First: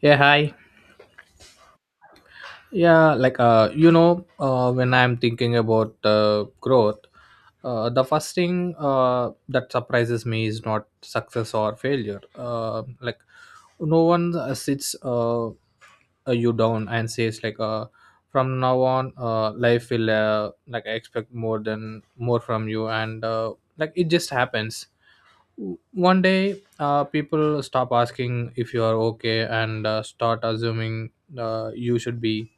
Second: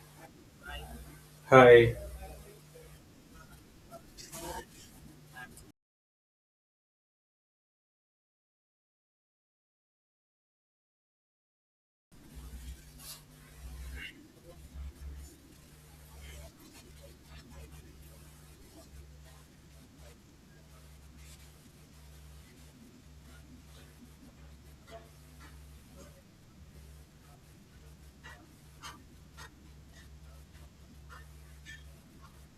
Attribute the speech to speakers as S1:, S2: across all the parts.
S1: Yeah, hi.
S2: Hi,
S1: Yeah, like when I'm thinking about growth, the first thing that surprises me is not success or failure. No one sits you down and says from now on, life will I expect more than more from you, and like it just happens one day people stop asking if you are okay and start assuming you should be,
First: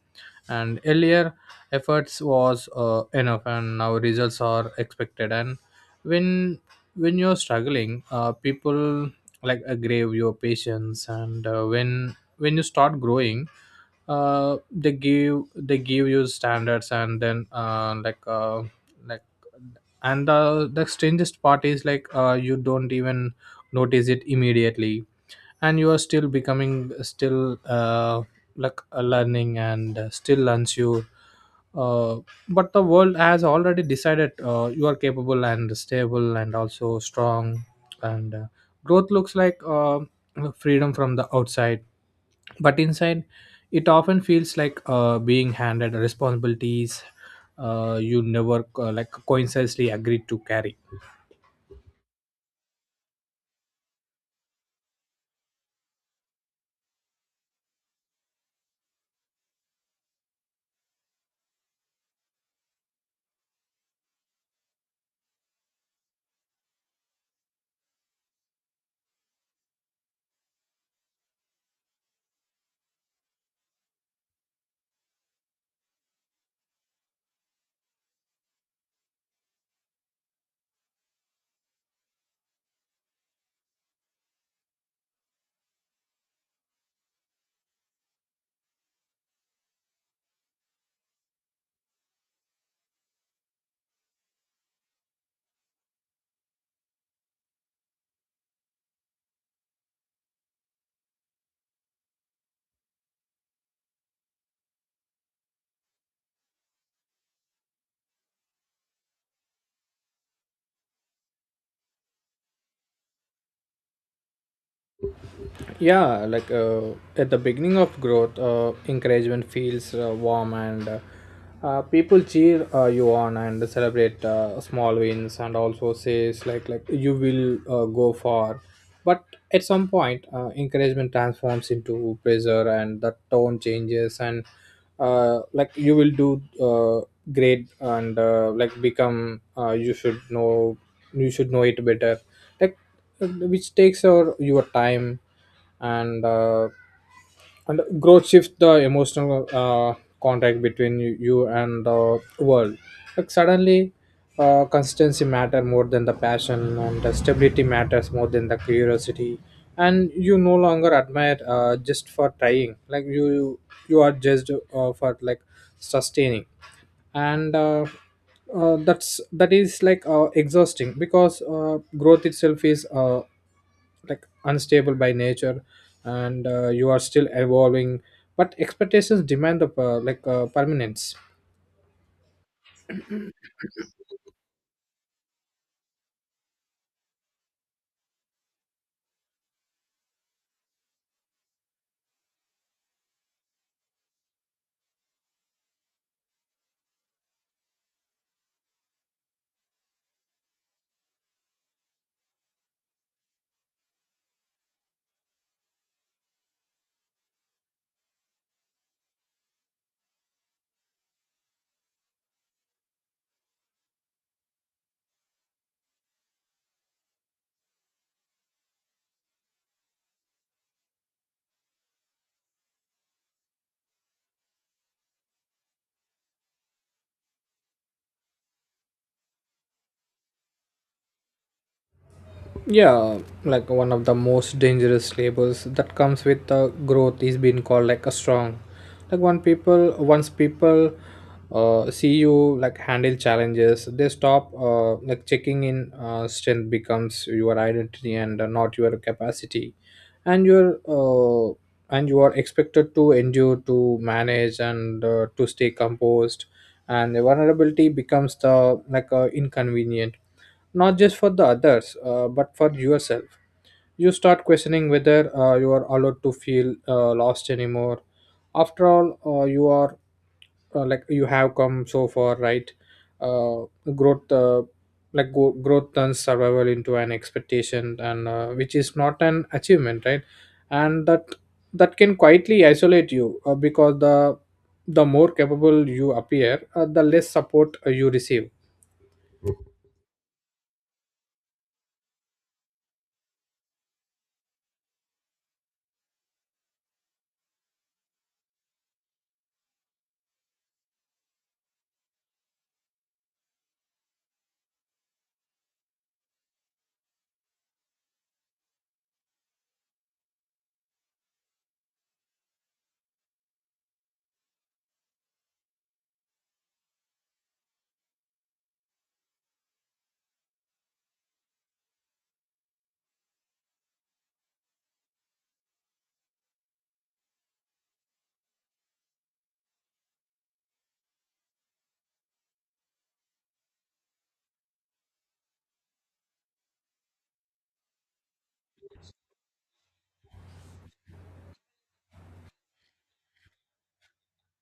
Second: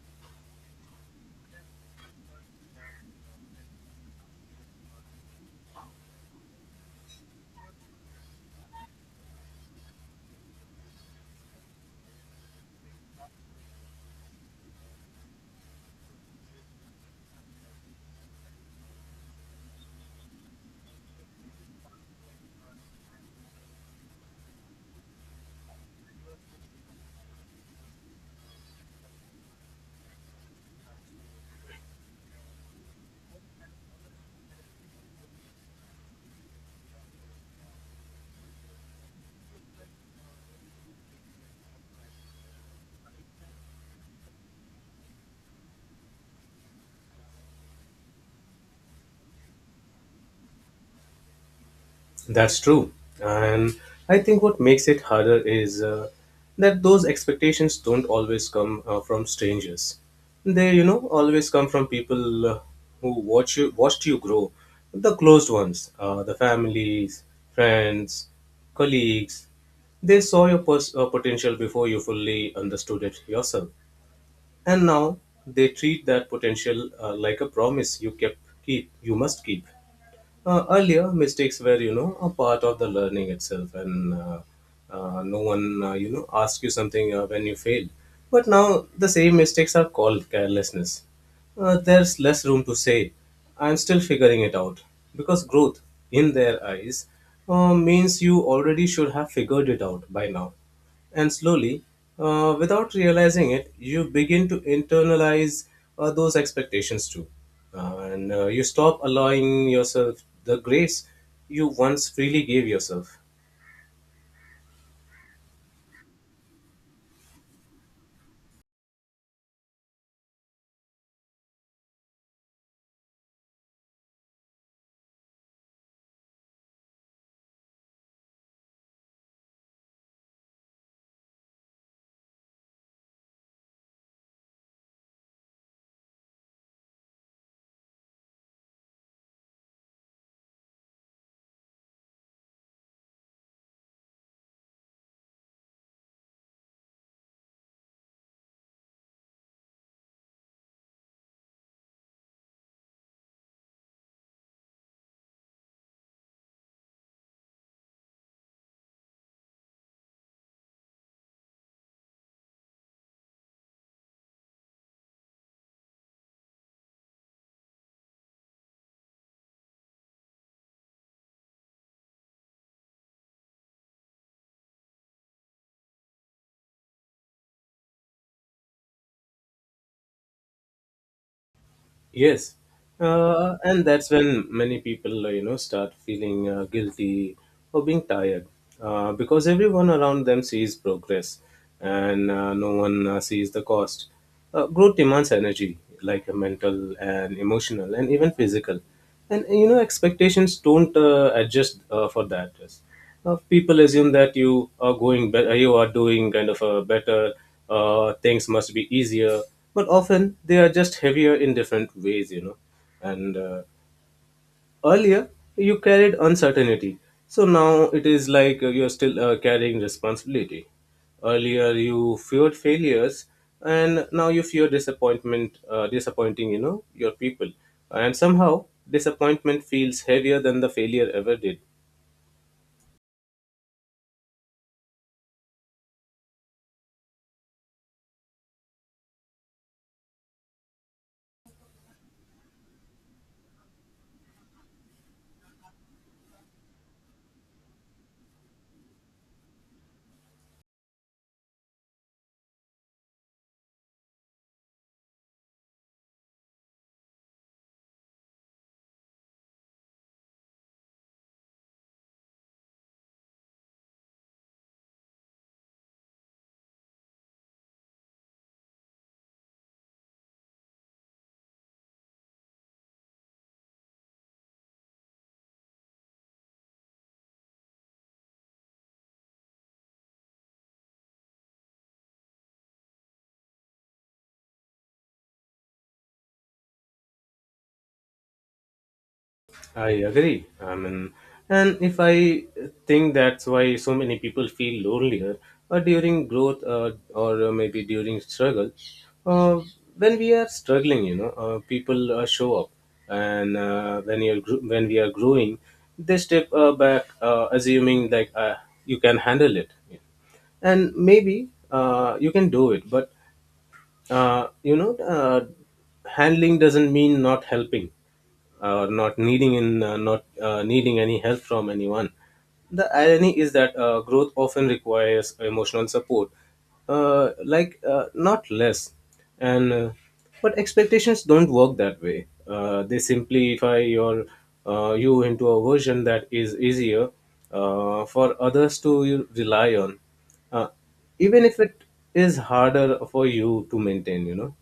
S1: and earlier efforts was enough and now results are expected. And when when you're struggling, people like aggrave your patience, and when you start growing, they give you standards, and then like and the strangest part is like, you don't even notice it immediately. And you are still becoming, still learning and still unsure, uh, but the world has already decided you are capable and stable and also strong. And growth looks like freedom from the outside, but inside it often feels like being handed responsibilities you never like coincidentally agreed to carry.
S2: that's true. And I think what makes it harder is that those expectations don't always come from strangers. They, always come from people who watched you grow. The closed ones, the families, friends, colleagues. They saw your potential before you fully understood it yourself, and now they treat that potential like a promise you must keep. Earlier mistakes were, a part of the learning itself, and no one, asked you something when you failed, but now the same mistakes are called carelessness. There's less room to say I'm still figuring it out, because growth, in their eyes, means you already should have figured it out by now. And slowly, without realizing it, you begin to internalize those expectations too. And you stop allowing yourself the grace you once freely gave yourself.
S1: Yeah, like at the beginning of growth, encouragement feels warm, and people cheer you on and celebrate small wins, and also says like you will go far. But at some point, encouragement transforms into pressure and the tone changes, and like you will do great, and like become you should know, it better, like uh, which takes our your time. And growth shifts the emotional contact between you, you and the world. Like suddenly, consistency matter more than the passion, and the stability matters more than the curiosity, and you no longer admire just for trying. You are judged for like sustaining, and that is like exhausting because growth itself is like unstable by nature, and you are still evolving, but expectations demand the permanence.
S2: Yes, and that's when many people, start feeling guilty or being tired, because everyone around them sees progress and no one sees the cost. Growth demands energy, like mental and emotional and even physical. And, expectations don't adjust for that. People assume that you are going better, you are doing kind of a better, things must be easier, but often they are just heavier in different ways, and earlier you carried uncertainty, so now it is like you are still carrying responsibility. Earlier you feared failures, and now you fear disappointment, disappointing, your people. And somehow disappointment feels heavier than the failure ever did.
S1: Yeah, like one of the most dangerous labels that comes with the growth is being called like a strong. Like one people Once people see you like handle challenges, they stop like checking in. Strength becomes your identity and not your capacity, and you are expected to endure, to manage, and to stay composed, and the vulnerability becomes the inconvenient, not just for the others, but for yourself. You start questioning whether you are allowed to feel lost anymore. After all, you are like you have come so far, right? uh, Growth, growth turns survival into an expectation, and which is not an achievement, right? And that can quietly isolate you, because the more capable you appear, the less support you receive.
S2: I agree. I mean, and if I think that's why so many people feel lonelier during growth, or maybe during struggle. Uh, when we are struggling, people show up, and when when we are growing, they step back, assuming you can handle it. And maybe you can do it, but uh, you know uh, handling doesn't mean not helping or not needing in, not needing any help from anyone. The irony is that growth often requires emotional support, not less. And but expectations don't work that way, they simplify your, you into a version that is easier for others to rely on, even if it is harder for you to maintain.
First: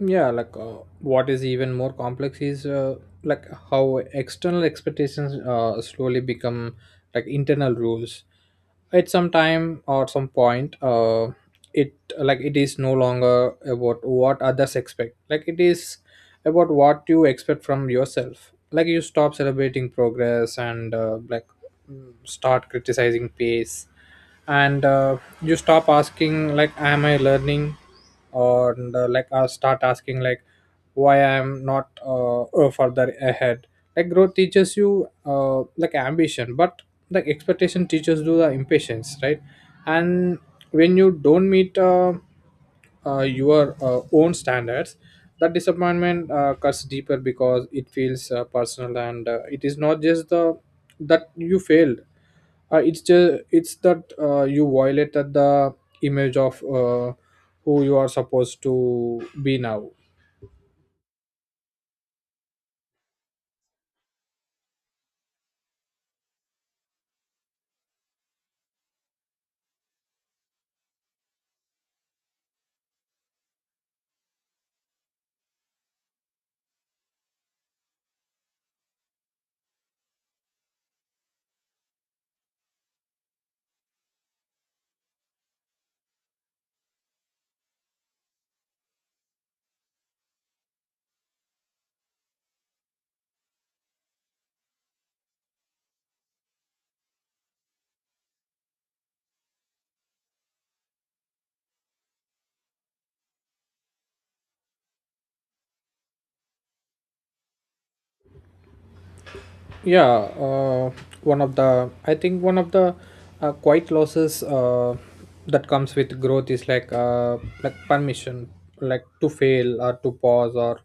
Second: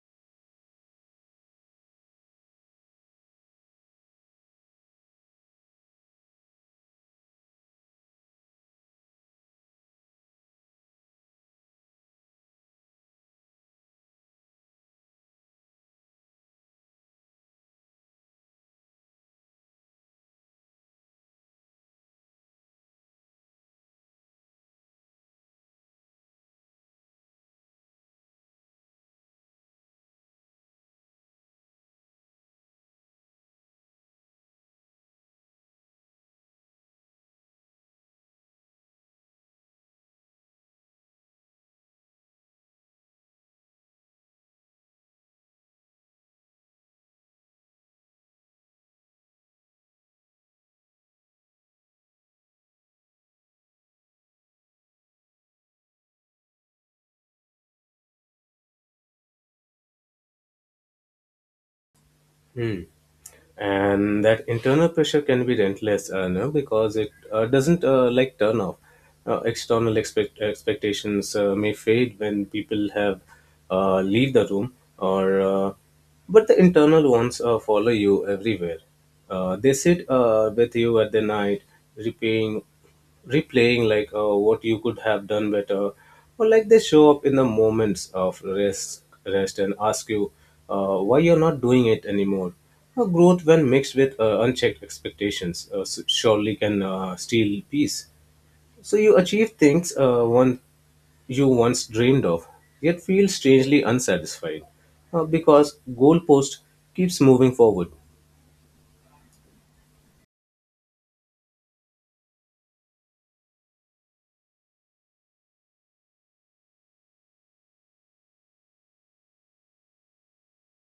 S1: Yeah, like what is even more complex is, like how external expectations slowly become like internal rules. At some time or some point, it like it is no longer about what others expect. Like, it is about what you expect from yourself. Like, you stop celebrating progress and start criticizing pace, and you stop asking like, am I learning? Or and, like Start asking like, why I am not further ahead? Like, growth teaches you like ambition, but like expectation teaches you the impatience, right? And when you don't meet your own standards, that disappointment cuts deeper because it feels personal, and it is not just the that you failed. It's just it's that you violated the image of who you are supposed to be now.
S2: Hmm. And that internal pressure can be relentless, no, because it doesn't turn off. External expectations may fade when people have leave the room, or uh, but the internal ones follow you everywhere. They sit with you at the night, repaying, replaying what you could have done better, or like they show up in the moments of rest and ask you why you're not doing it anymore. Growth, when mixed with unchecked expectations, surely can steal peace. So you achieve things one you once dreamed of, yet feel strangely unsatisfied, because goalpost keeps moving forward.
S1: Yeah, uh, one of the I think one of the quiet losses that comes with growth is like permission, like to fail or to pause or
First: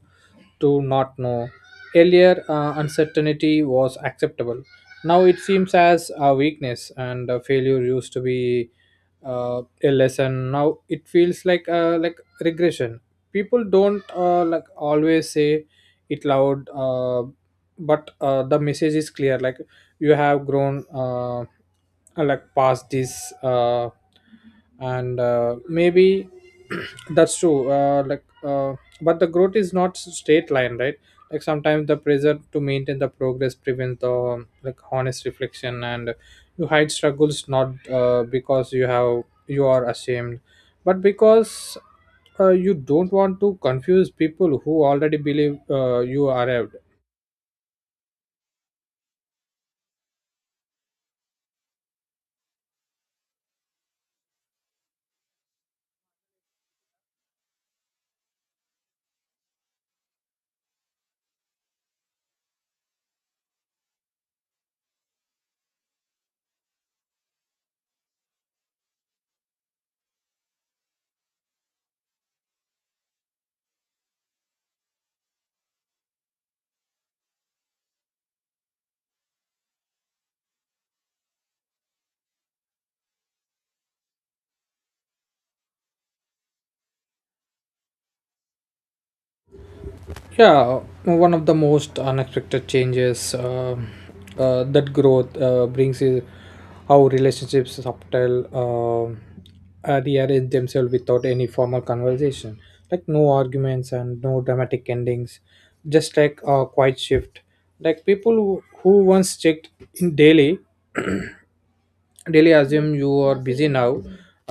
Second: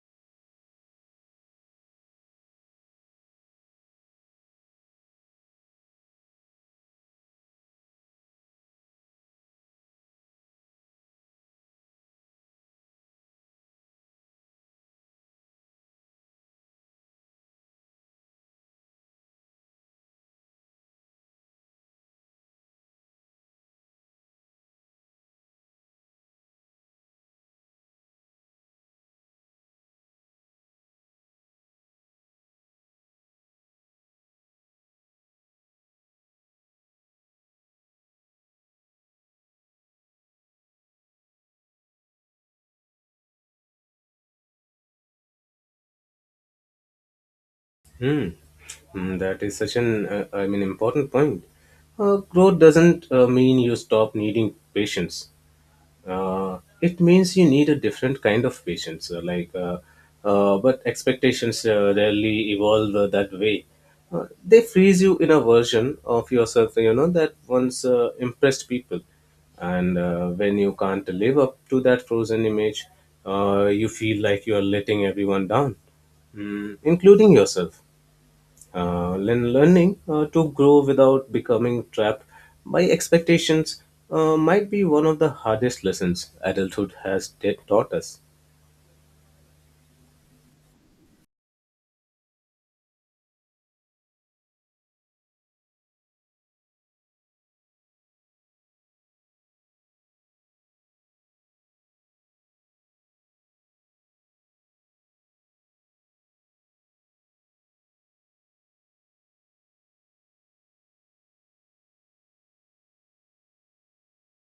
S1: to not know. Earlier, uncertainty was acceptable. Now it seems as a weakness, and failure used to be a lesson. Now it feels like regression. People don't like always say it loud. But The message is clear, like, you have grown like past this, and maybe that's true, but the growth is not straight line, right? Like sometimes the pressure to maintain the progress prevents the like honest reflection, and you hide struggles, not because you are ashamed, but because you don't want to confuse people who already believe you arrived.
S2: Hmm. Mm, that is such an I mean important point. Growth doesn't mean you stop needing patience. It means you need a different kind of patience. But expectations rarely evolve that way. They freeze you in a version of yourself, that once impressed people. And when you can't live up to that frozen image, you feel like you are letting everyone down, mm, including yourself. Learning to grow without becoming trapped by expectations might be one of the hardest lessons adulthood has taught us.
S1: Yeah, one of the most unexpected changes that growth brings is how relationships subtle rearrange themselves without any formal conversation. Like no arguments and no dramatic endings, just like a quiet shift. Like people who once checked in daily, daily, assume you are busy now.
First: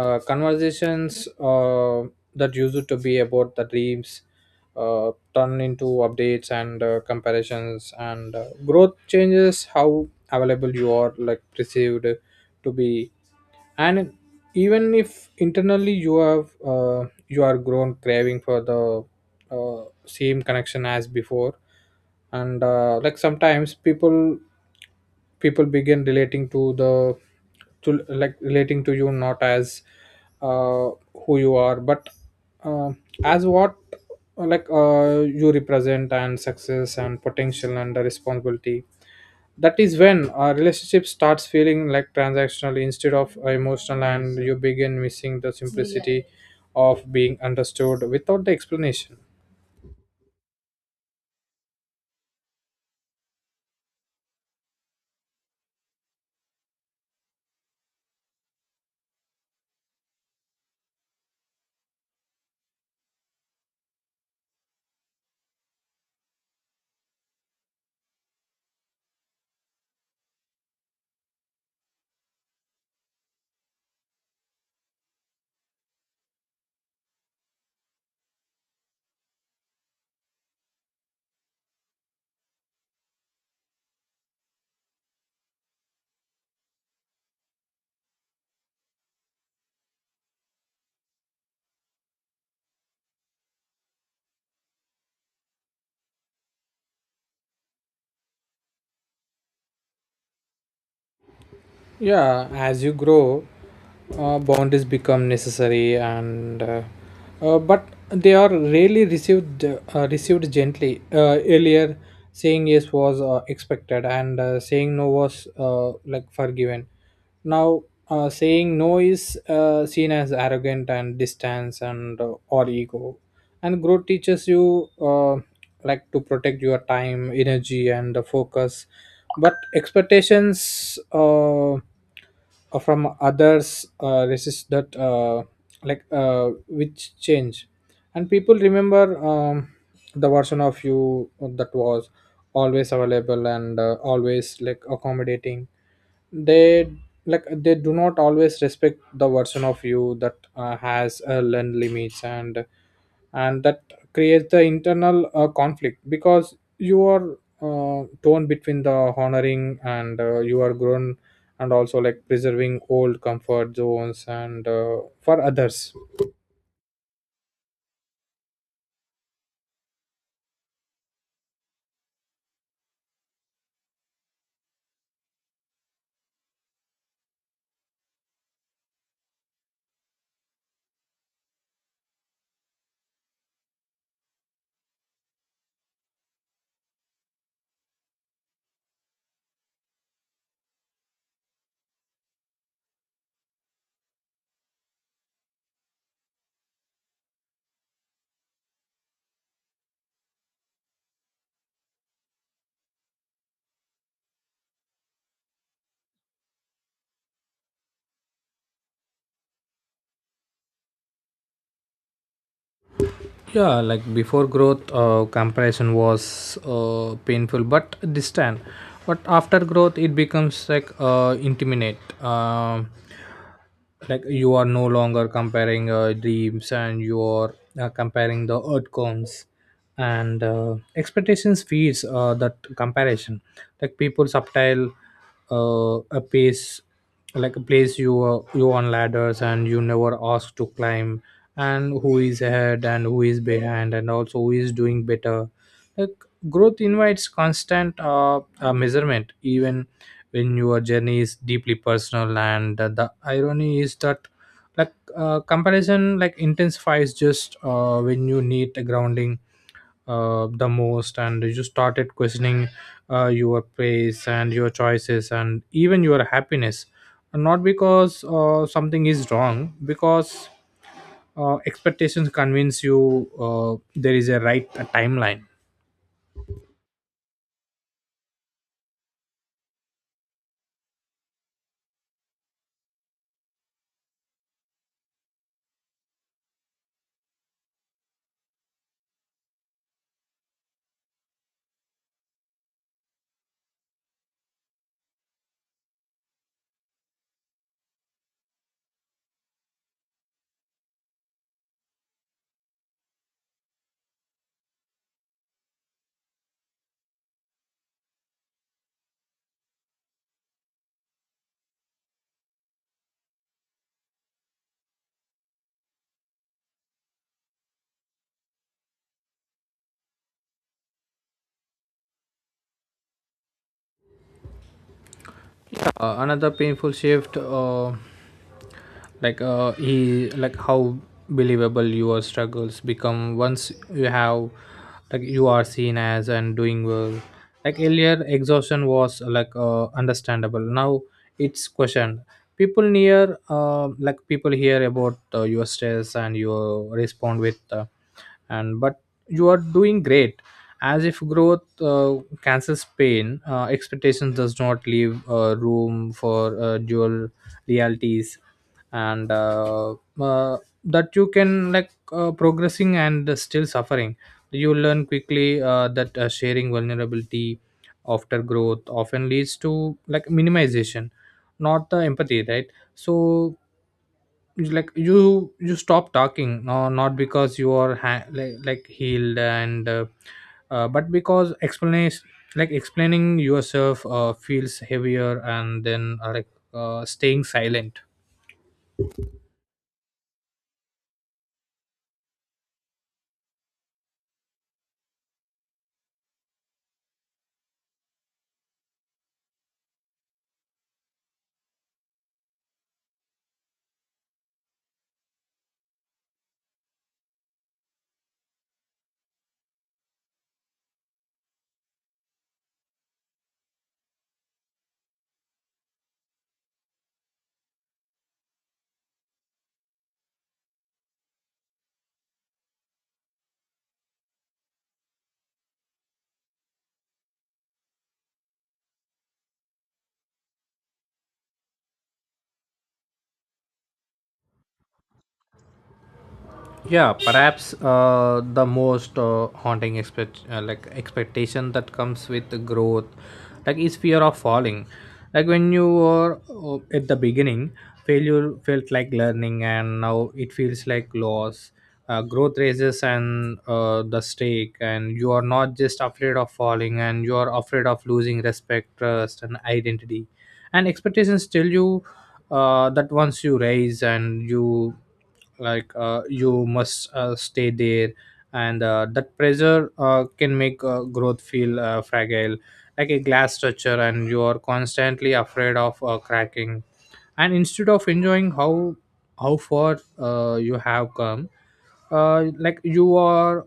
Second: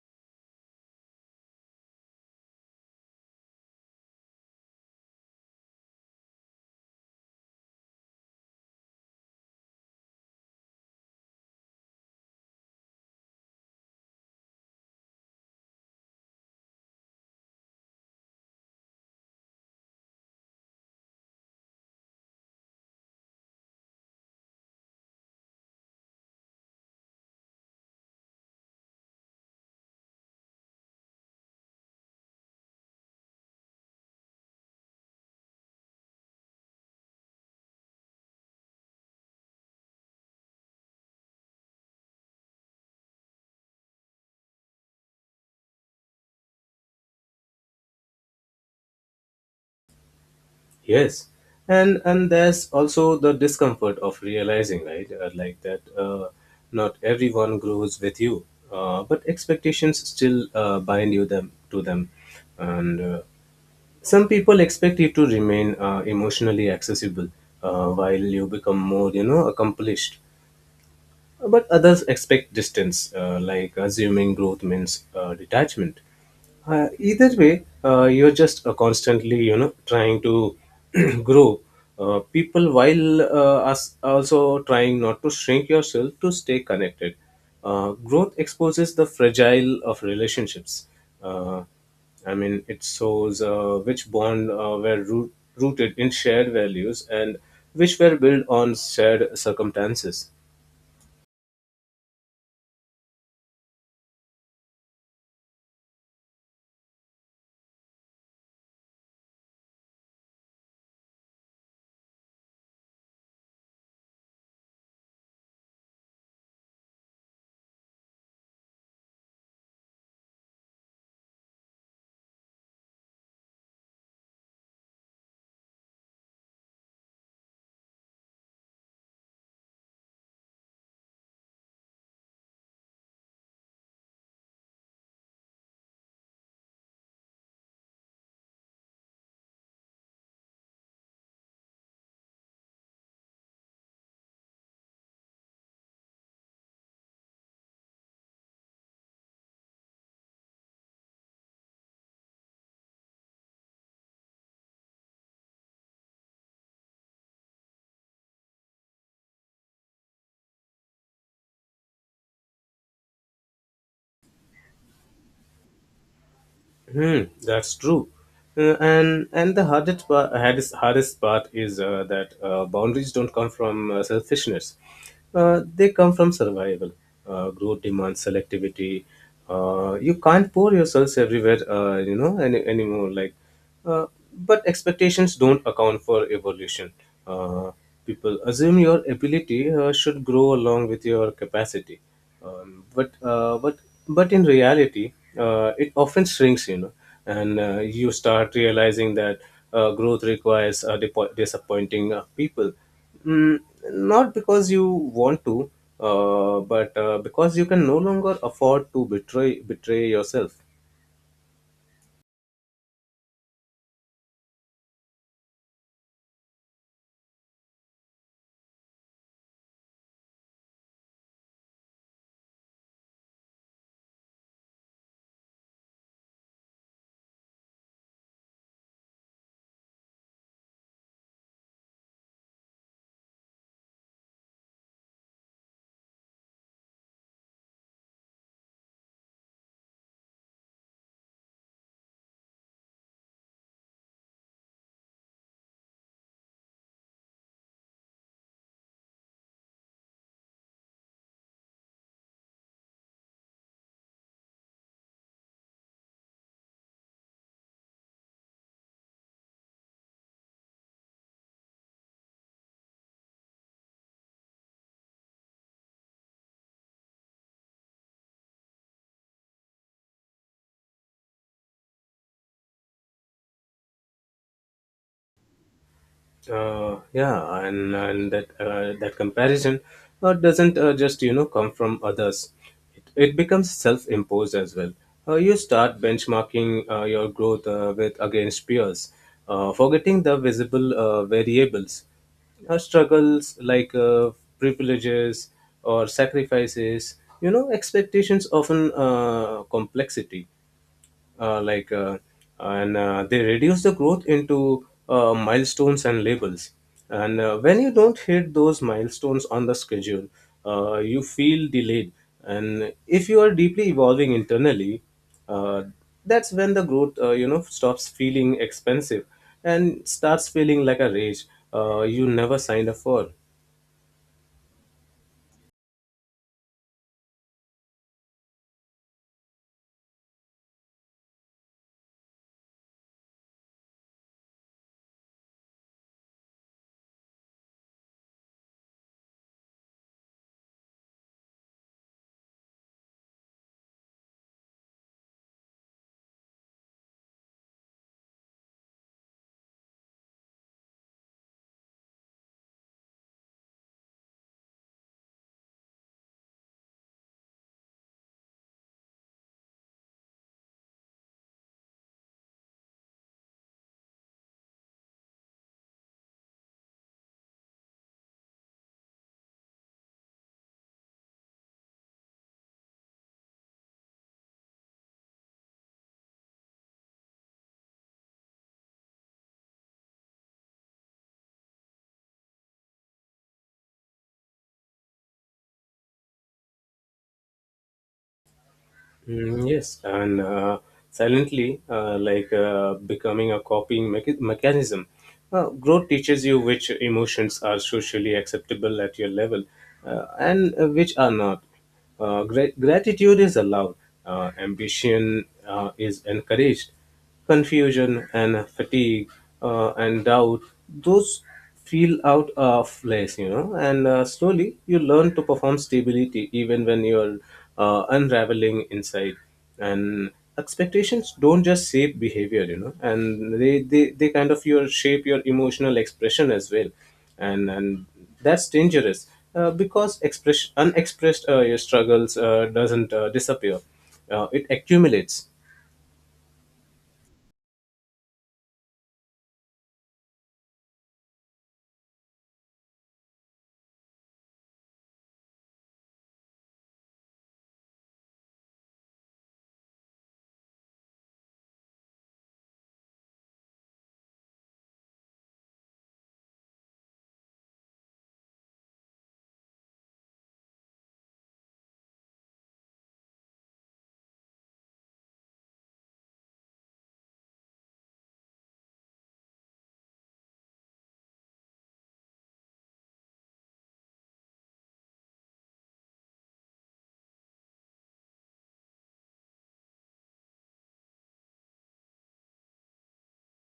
S1: Conversations that used to be about the dreams turn into updates and comparisons, and growth changes how available you are, like perceived to be. And even if internally you have you are grown craving for the same connection as before. And like sometimes people begin relating to the to like relating to you not as uh, who you are, but uh, as what you represent: and success and potential and the responsibility. That is when a relationship starts feeling like transactional instead of emotional, and you begin missing the simplicity of being understood without the explanation.
S2: Yes, and there's also the discomfort of realizing, right, like that not everyone grows with you, but expectations still bind you them to them, and some people expect you to remain emotionally accessible while you become more, accomplished. But others expect distance, assuming growth means detachment. Either way, you're just constantly, trying to grow. People, while us also trying not to shrink yourself to stay connected. Growth exposes the fragile of relationships. Uh, I mean, it shows which bond rooted in shared values and which were built on shared circumstances.
S1: Yeah, as you grow, boundaries become necessary, and but they are rarely received gently. Earlier, saying yes was expected, and saying no was like forgiven. Now, saying no is seen as arrogant and distance and or ego, and growth teaches you like to protect your time, energy, and the focus, but expectations from others resist that, which change. And people remember the version of you that was always available and always like accommodating. They like they do not always respect the version of you that has a learned limits. And that creates the internal conflict, because you are torn between the honoring and you are grown, and also like preserving old comfort zones and for others.
S2: Hmm, that's true. And the hardest part is that boundaries don't come from selfishness. They come from survival. Growth demands selectivity. You can't pour yourselves everywhere, anymore. Uh, but expectations don't account for evolution. Uh, People assume your ability should grow along with your capacity, um, but uh, but but in reality, it often shrinks. And you start realizing that growth requires disappointing people, mm, not because you want to, but because you can no longer afford to betray yourself.
S1: Yeah, like before growth, comparison was painful but distant. But after growth it becomes like intimate. Um like you are no longer comparing dreams, and you are comparing the outcomes, and expectations feeds that comparison. Like people subtile a pace like a place you, you on ladders and you never ask to climb, and who is ahead and who is behind and also who is doing better. Like growth invites constant measurement, even when your journey is deeply personal. And the irony is that, comparison, like, intensifies just when you need a grounding the most, and you started questioning your pace and your choices and even your happiness. Not because something is wrong, because expectations convince you there is a right timeline.
S2: Yeah, and that that comparison doesn't just, come from others. It becomes self-imposed as well. You start benchmarking your growth with against peers, forgetting the visible variables, struggles privileges or sacrifices, expectations often complexity, like and they reduce the growth into milestones and labels. And when you don't hit those milestones on the schedule, you feel delayed. And if you are deeply evolving internally, uh, that's when the growth, stops feeling expensive and starts feeling like a rage you never signed up for.
S1: Another painful shift, like he like how believable your struggles become once you have, like, you are seen as and doing well. Like, earlier exhaustion was like understandable. Now it's questioned. People near like People hear about your stress and you respond with and but you are doing great, as if growth cancels pain. Expectations does not leave room for dual realities, and uh, that you can like progressing and still suffering. You learn quickly that sharing vulnerability after growth often leads to like minimization, not the empathy, right? So you stop talking, no, not because you are healed and but because explanation like explaining yourself feels heavier, and then staying silent.
S2: Mm, yes, and silently, becoming a copying mechanism. Growth teaches you which emotions are socially acceptable at your level, and which are not. Gratitude is allowed, ambition is encouraged. Confusion and fatigue and doubt, those feel out of place, and slowly you learn to perform stability even when you're unraveling inside. And expectations don't just shape behavior, and they kind of your shape your emotional expression as well. And that's dangerous because unexpressed your struggles doesn't disappear, it accumulates.
S1: Yeah, perhaps the most haunting expectation that comes with the growth is fear of falling. Like when you were at the beginning, failure felt like learning, and now it feels like loss. Growth raises and the stake, and you are not just afraid of falling, and you are afraid of losing respect, trust and identity. And expectations tell you that once you raise and you you must stay there. And that pressure can make growth feel fragile, like a glass structure, and you are constantly afraid of cracking. And instead of enjoying how far you have come, you are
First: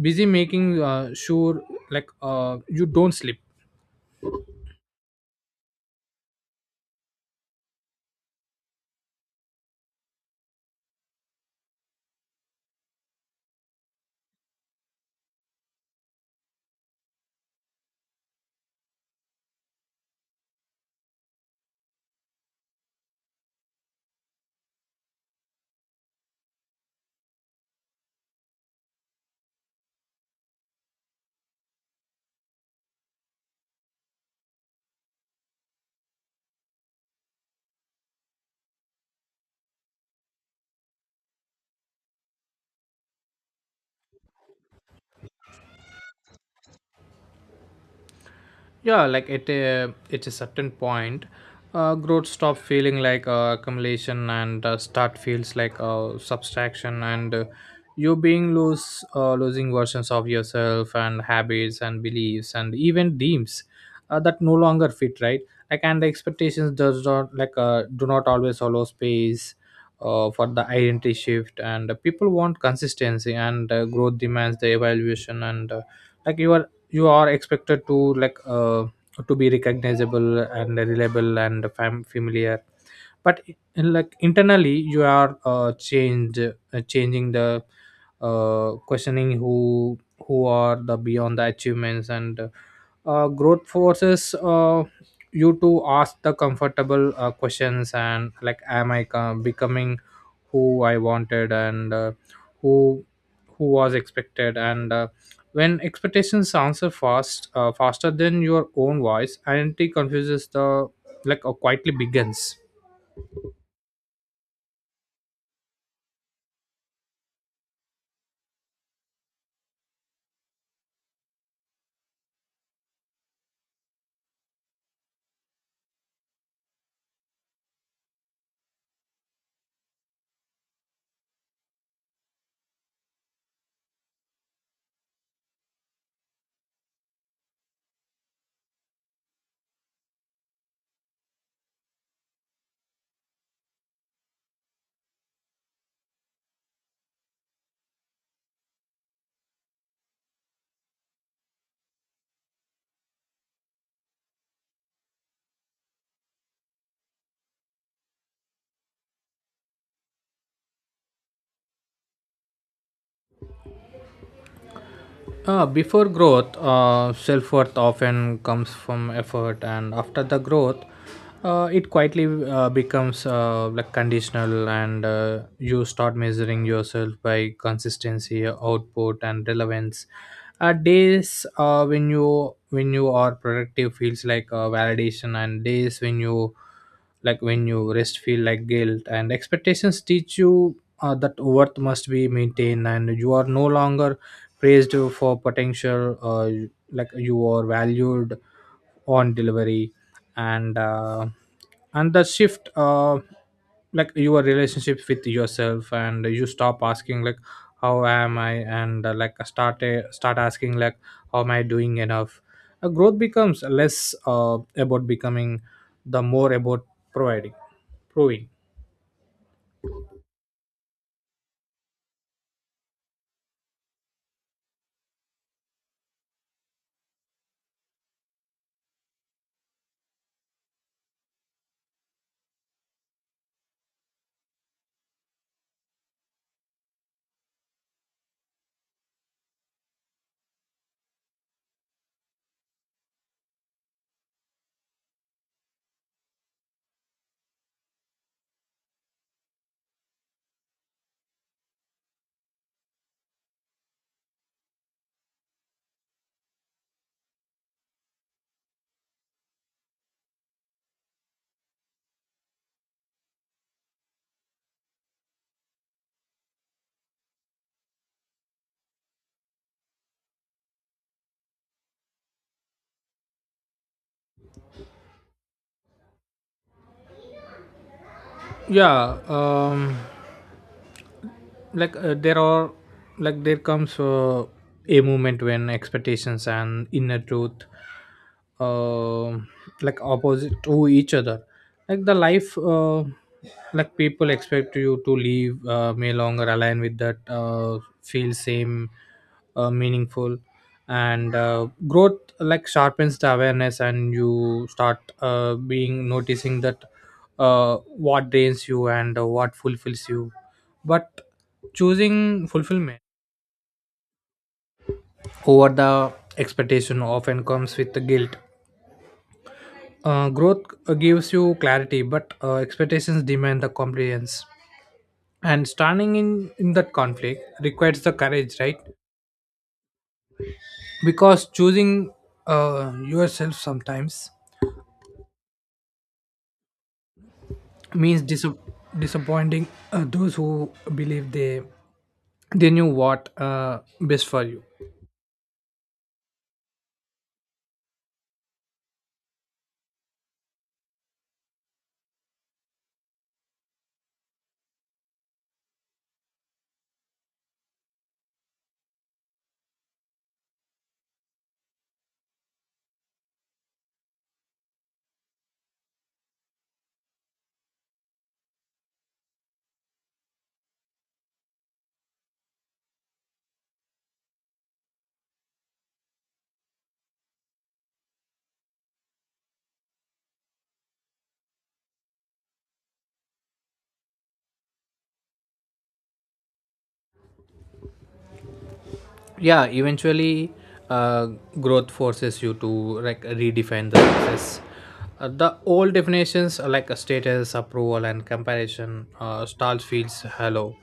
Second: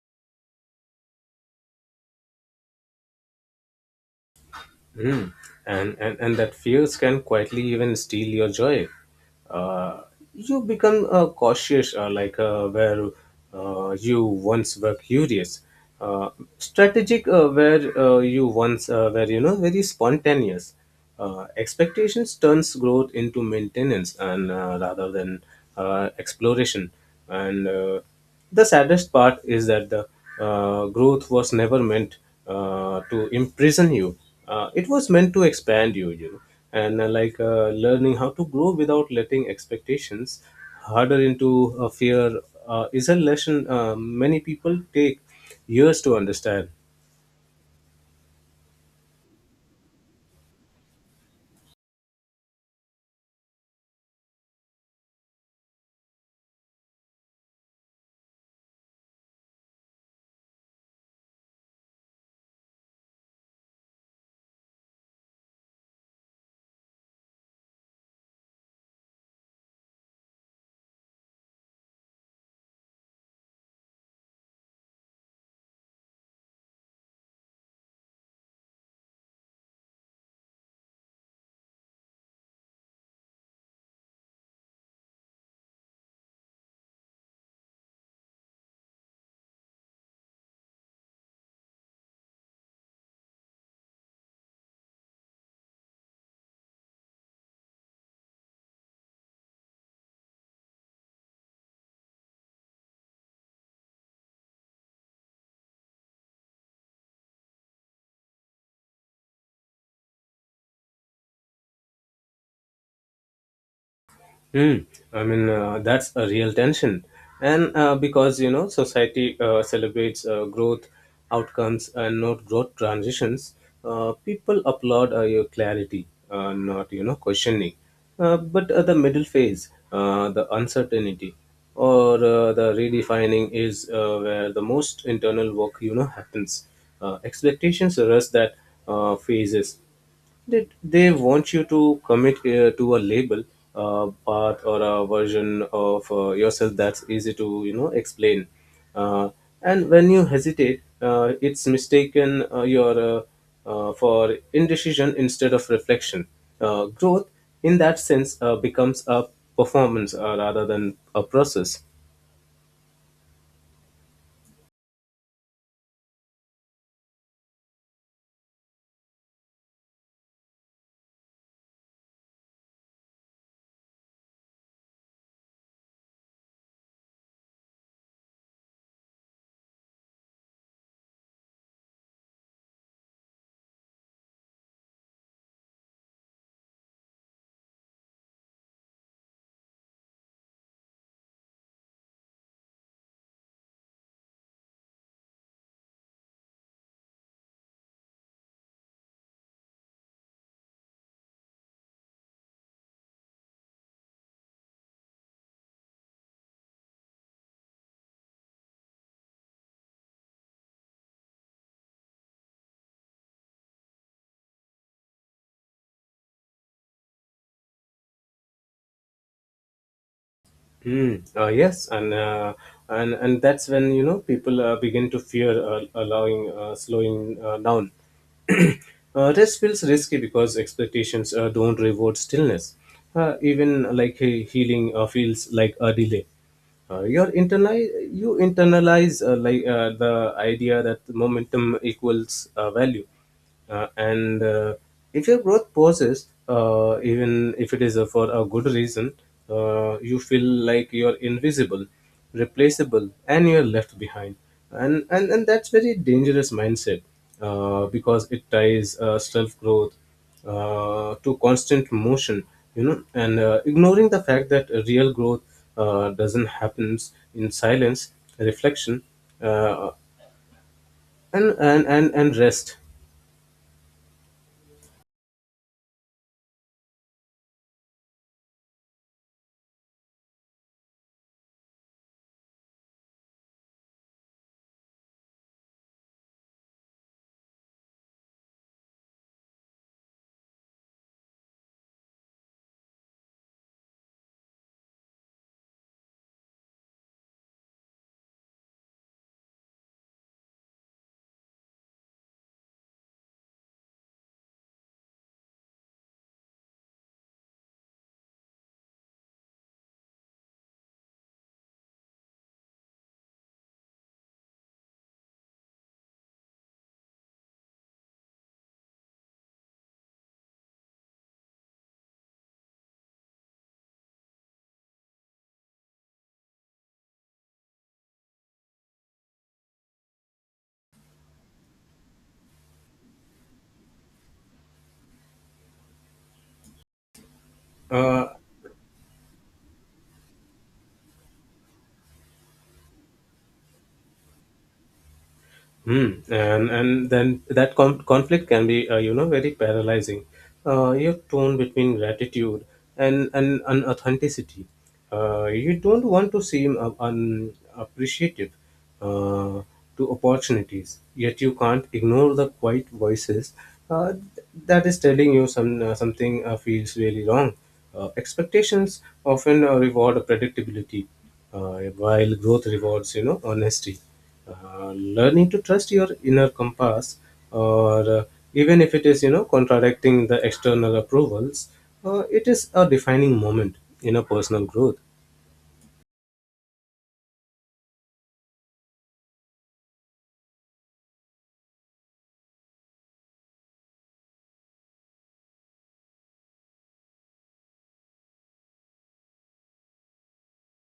S1: busy making sure you don't slip.
S2: Mm. And that fears can quietly even steal your joy. Uh, you become cautious, where you once were curious, uh, strategic, where you once were, very spontaneous. Expectations turns growth into maintenance and rather than exploration. And the saddest part is that the growth was never meant to imprison you, it was meant to expand you, you know and learning how to grow without letting expectations harder into fear is a lesson many people take years to understand.
S1: Yeah, like at a certain point, growth stop feeling like accumulation, and start feels like subtraction, and you being lose losing versions of yourself and habits and beliefs and even dreams that no longer fit right. Like, and the expectations does not like do not always allow space for the identity shift. And people want consistency, and growth demands the evaluation, and like you are you are expected to to be recognizable and reliable and familiar. But in, like internally you are changed changing, the questioning who are the beyond the achievements. And growth forces you to ask the comfortable questions, and like, am I becoming who I wanted, and who who was expected. And when expectations answer faster than your own voice, identity confuses the quietly begins.
S2: Mm, I mean, that's a real tension. And because, society celebrates growth outcomes and not growth transitions, people applaud your clarity, not, questioning. But the middle phase, the uncertainty, or the redefining is where the most internal work, happens. Expectations rush that phases. They want you to commit to a label, a path, or a version of yourself that's easy to, explain. Uh, and when you hesitate, it's mistaken your for indecision instead of reflection. Growth, in that sense, becomes a performance rather than a process.
S1: Before growth, self worth often comes from effort, and after the growth, it quietly becomes conditional, and you start measuring yourself by consistency, output, and relevance. At days when you are productive feels like validation, and days when you when you rest feel like guilt. And expectations teach you that worth must be maintained, and you are no longer praised for potential. You are valued on delivery, and the shift, your relationship with yourself, and you stop asking, like, how am I? And start asking, like, how am I doing enough? Growth becomes less about becoming, the more about providing, proving.
S2: Mm, yes, and that's when, people begin to fear allowing slowing down. Rest feels risky because expectations don't reward stillness. Even like healing feels like a delay. Your internal you internalize the idea that momentum equals value, and if your growth pauses, even if it is for a good reason, you feel like you're invisible, replaceable, and you're left behind. And that's very dangerous mindset, because it ties self growth to constant motion, and ignoring the fact that real growth doesn't happens in silence, reflection, uh, and rest.
S1: Yeah, like, there are, like there comes a moment when expectations and inner truth um like opposite to each other. Like the life like people expect you to live may longer align with that, feel same, meaningful. And growth like sharpens the awareness, and you start being noticing that uh, what drains you and what fulfills you. But choosing fulfillment over the expectation often comes with the guilt. Growth gives you clarity, but expectations demand the compliance. And standing in that conflict requires the courage, right? Because choosing yourself sometimes means
S2: uh,
S1: disappointing those who believe they knew what best for you.
S2: Hmm, and then that conflict can be, very paralyzing. Your tone between gratitude and authenticity. You don't want to seem unappreciative uh, to opportunities, yet you can't ignore the quiet voices uh, that is telling you some, something feels really wrong. Expectations often reward predictability, uh, while growth rewards, honesty. Learning to trust your inner compass or even if it is, contradicting the external approvals, it is a defining moment in a personal growth.
S1: Yeah, eventually uh, growth forces you to like redefine the success. The old definitions, status, approval and comparison stars feels hollow,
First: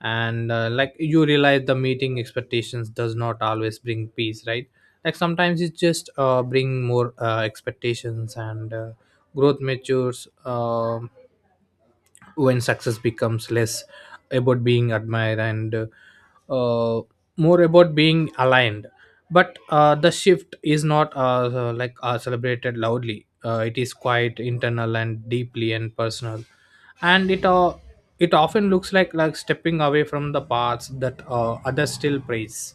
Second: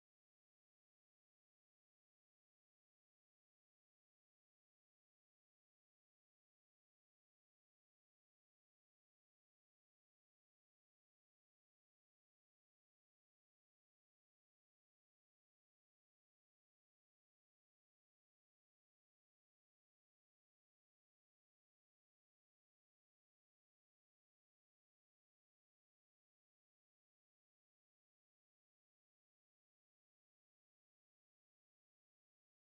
S1: and like you realize the meeting expectations does not always bring peace, right? Like sometimes it just bring more expectations. And growth matures when success becomes less about being admired, and uh, more about being aligned. But the shift is not celebrated loudly. It is quite internal and deeply and personal, and it often looks like stepping away from the paths that others still praise.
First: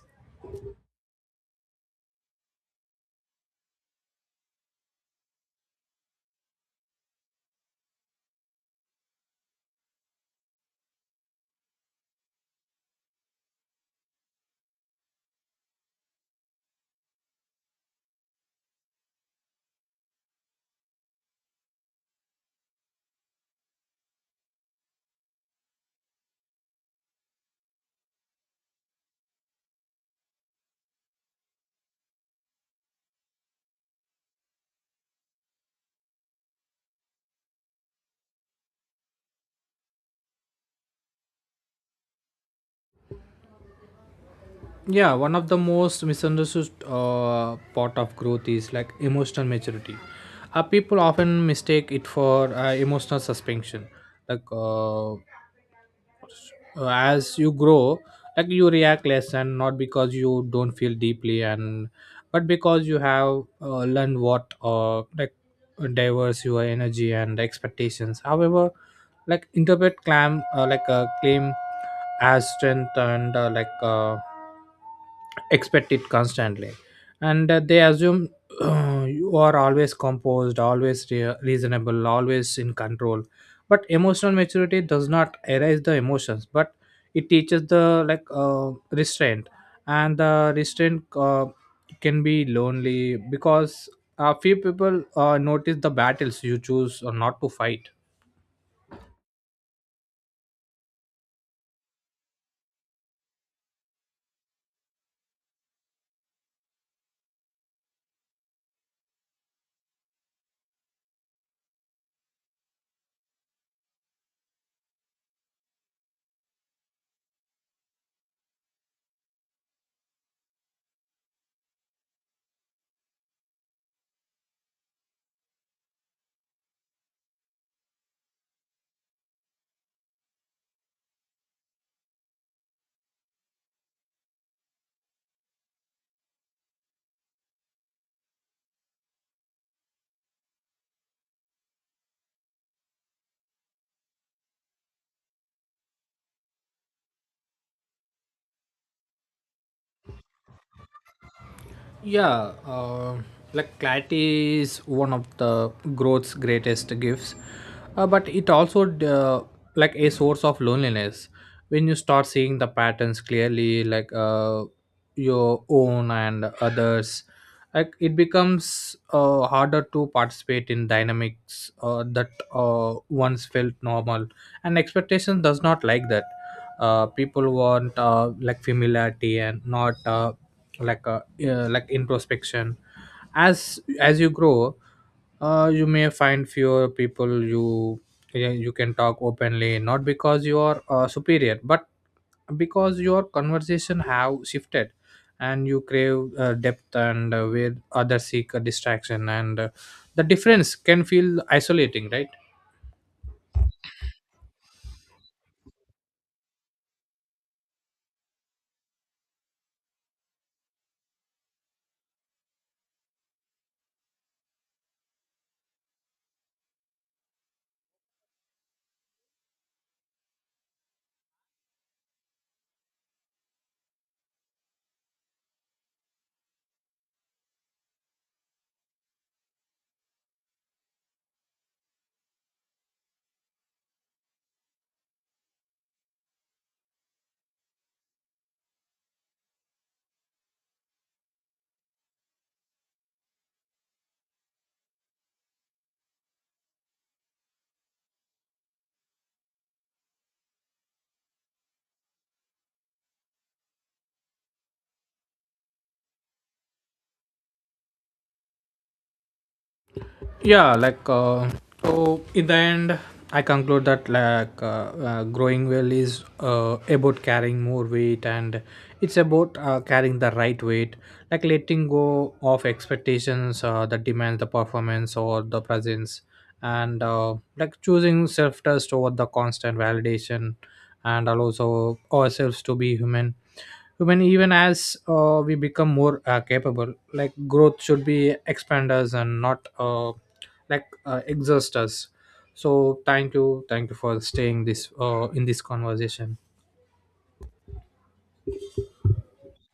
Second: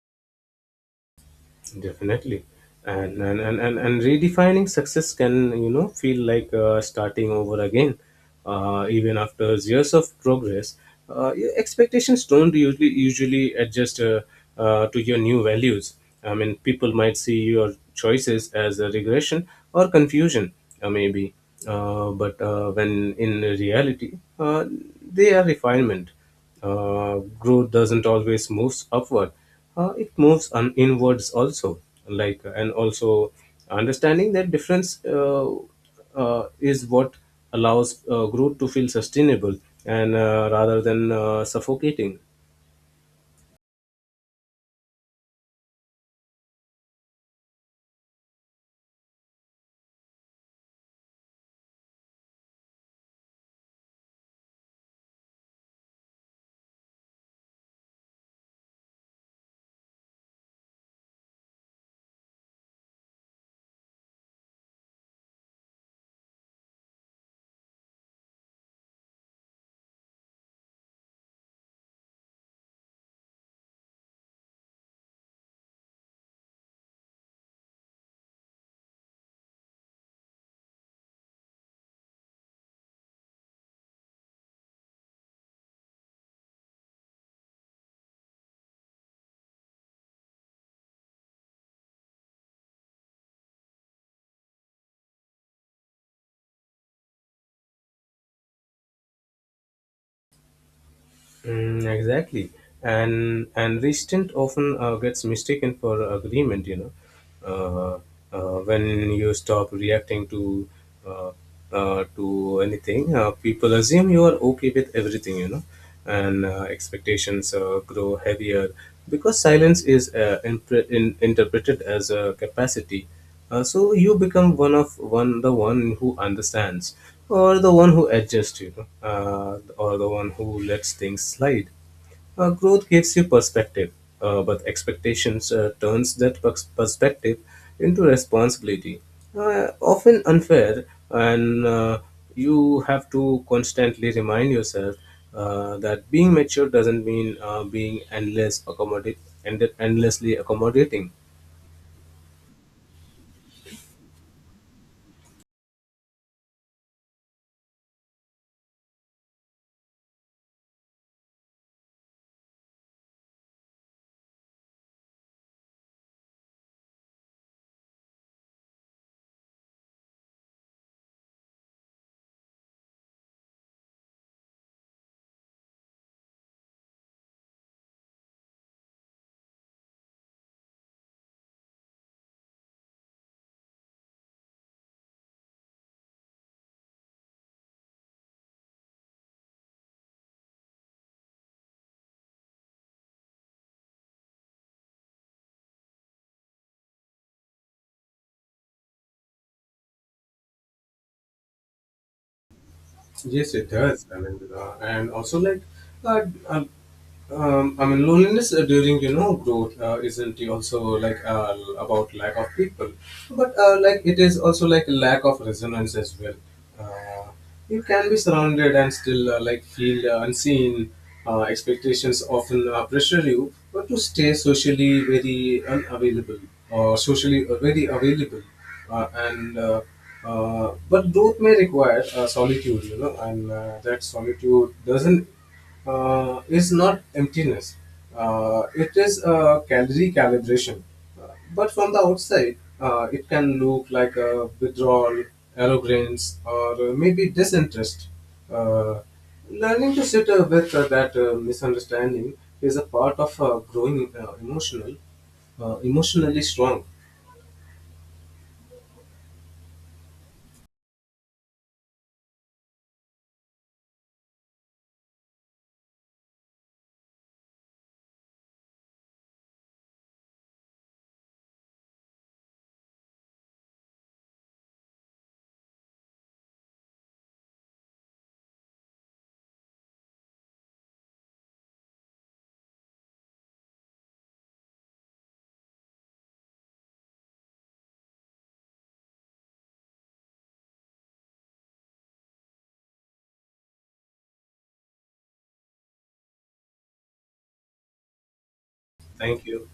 S2: Definitely. And redefining success can, feel like starting over again. Even after years of progress, your expectations don't usually adjust to your new values. I mean, people might see your choices as a regression or confusion, maybe. But when in reality, they are refinement. Growth doesn't always moves upward. It moves on inwards also. Like and also understanding that difference, is what allows growth to feel sustainable and rather than suffocating.
S1: Yeah, one of the most misunderstood part of growth is like emotional maturity. People often mistake it for emotional suspension. like uh, as you grow, like you react less, and not because you don't feel deeply, and but because you have learned what diverse your energy. And expectations, however, like interpret clam like a claim as strength, and expect it constantly. And they assume you are always composed, always reasonable, always in control. But emotional maturity does not erase the emotions, but it teaches the, restraint. And the restraint can be lonely because few people notice the battles you choose or not to fight.
S2: Mm, exactly, and restraint often gets mistaken for agreement. When you stop reacting to, uh, to anything, people assume you are okay with everything. And expectations grow heavier because silence is interpreted as a capacity. So you become one of one who understands or the one who adjusts, or the one who lets things slide. Growth gives you perspective, but expectations turns that perspective into responsibility, often unfair. And you have to constantly remind yourself that being mature doesn't mean being endlessly accommodating.
S1: Yeah, like clarity is one of the growth's greatest gifts, but it also like a source of loneliness. When you start seeing the patterns clearly, your own and others, like it becomes harder to participate in dynamics that once felt normal. And expectation does not like that. People want like familiarity, and not like introspection. As you grow, you may find fewer people you, yeah, you can talk openly, not because you are superior, but because your conversation have shifted, and you crave depth, and where others seek a distraction. And the difference can feel isolating, right?
S2: Yes, it does. I mean, and also like, uh, uh, I mean, loneliness during, growth isn't it also like about lack of people, but it is also like lack of resonance as well. Uh, you can be surrounded and still feel unseen. Expectations often pressure you, but to stay socially very unavailable or socially very available, and but growth may require solitude, and that solitude doesn't, is not emptiness. It is a calorie calibration. Uh, But from the outside, it can look like a withdrawal, arrogance, or maybe disinterest. Uh, Learning to sit with that misunderstanding is a part of growing emotionally strong.
S1: Yeah, so in the end I conclude that growing well is about carrying more weight, and it's about carrying the right weight, like letting go of expectations that demand the performance or the presence, and choosing self-trust over the constant validation, and also ourselves to be human, when even as we become more capable. Like growth should be expand us, and not exhaust us. So thank you for staying this in this conversation.
S2: Thank you.